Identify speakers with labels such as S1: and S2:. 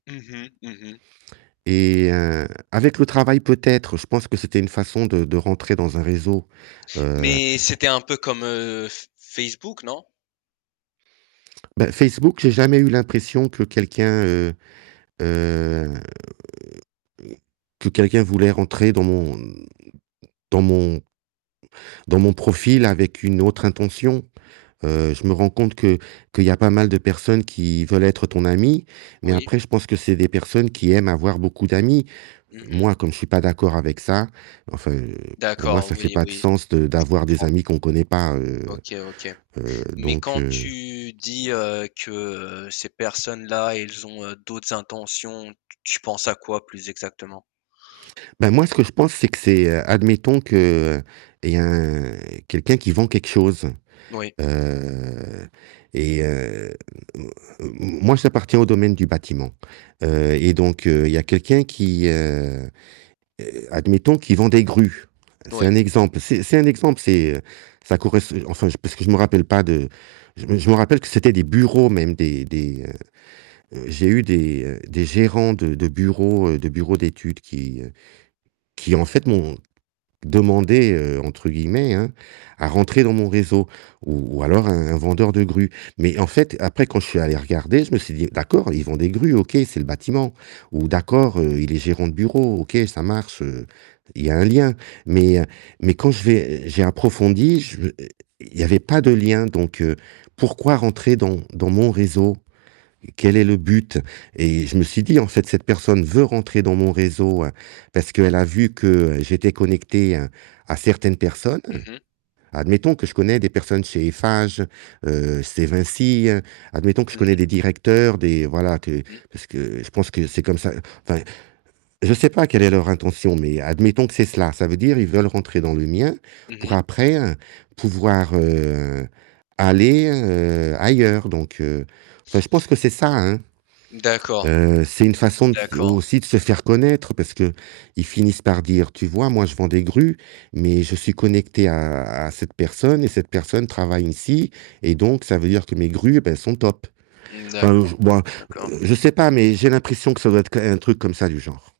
S1: Mmh mh. Mmh mh.
S2: Et, heu, avec le travail peut-être, je pense que c'était une façon de de rentrer dans un réseau, heu
S1: Mais c'était un peu comme F Facebook non?
S2: Bah, Facebook, j'ai jamais eu l'impression que quelqu'un, heu, heu, que quelqu'un voulait rentrer dans mon dans mon dans mon profil avec une autre intention. Heu, je me rends compte que qu'il y a pas mal de personnes qui veulent être ton ami, mais
S1: Oui.
S2: après je pense que c'est des personnes qui aiment avoir beaucoup d'amis.
S1: Mmh mh.
S2: Moi, comme je suis pas d'accord avec ça, enfin, heu, pour moi,
S1: D'accord,
S2: ça fait
S1: oui,
S2: pas de
S1: oui,
S2: sens de
S1: je
S2: d'avoir des
S1: comprends.
S2: amis qu'on connaît pas, heu
S1: OK, OK.
S2: heu,
S1: Mais
S2: donc
S1: quand
S2: heu
S1: tu dis, heu, que ces personnes-là, elles ont d'autres intentions, t tu penses à quoi plus exactement?
S2: Bah moi ce que je pense, c'est que c'est admettons qu'il y a quelqu'un qui vend quelque chose,
S1: Oui.
S2: heu, et heu, m m moi j'appartiens au domaine du bâtiment. Heu et donc heu, il y a quelqu'un qui, heu heu, admettons qui vend des grues, c'est
S1: Oui.
S2: un exemple, c'est c'est un exemple, c'est ça corres enfin parce que je me rappelle pas de je me je me rappelle que c'était des bureaux même, des des heu, heu, j'ai eu des, heu, des gérants de de bureaux de bureaux d'études qui qui en fait m'ont demandé, heu, entre guillemets, hein, «à rentrer dans mon réseau», ou ou alors un un vendeur de grues. Mais en fait, après quand je suis allé regarder, je me suis dit: «D'accord, ils vendent des grues, OK, c'est le bâtiment, ou d'accord, heu, il est gérant de bureau, OK, ça marche, heu, il y a un lien». Mais mais quand j'ai j'ai approfondi, je i i il y avait pas de lien, donc heu, pourquoi rentrer dans dans mon réseau? Quel est le but? Et je me suis dit: «En fait, cette personne veut rentrer dans mon réseau, parce qu'elle a vu que j'étais connecté à à certaines personnes».
S1: Mmh mh.
S2: Admettons que je connais des personnes chez Eiffage, heu, chez Vinci, admettons que je
S1: Mmh mh.
S2: connais des directeurs, des voilà que
S1: Mmh.
S2: parce que je pense que c'est comme ça, enfin, je sais pas quelle est leur intention, mais admettons que c'est cela, ça veut dire, ils veulent rentrer dans le mien,
S1: Mmh
S2: pour
S1: mh.
S2: après pouvoir, heu, aller, heu, ailleurs, donc heu, enfin, je pense que c'est ça, hein.
S1: D'accord,
S2: Heu, c'est une façon de
S1: d'accord.
S2: aussi de se faire connaître, parce qu'ils finissent par dire: «Tu vois moi je vends des grues, mais je suis connecté à à cette personne et cette personne travaille ici, et donc ça veut dire que mes grues, ben elles sont top».
S1: Mmh,
S2: Enfin, je
S1: d'accord,
S2: bon,
S1: d'accord.
S2: je sais pas, mais j'ai l'impression que ça doit être qu un truc comme ça du genre.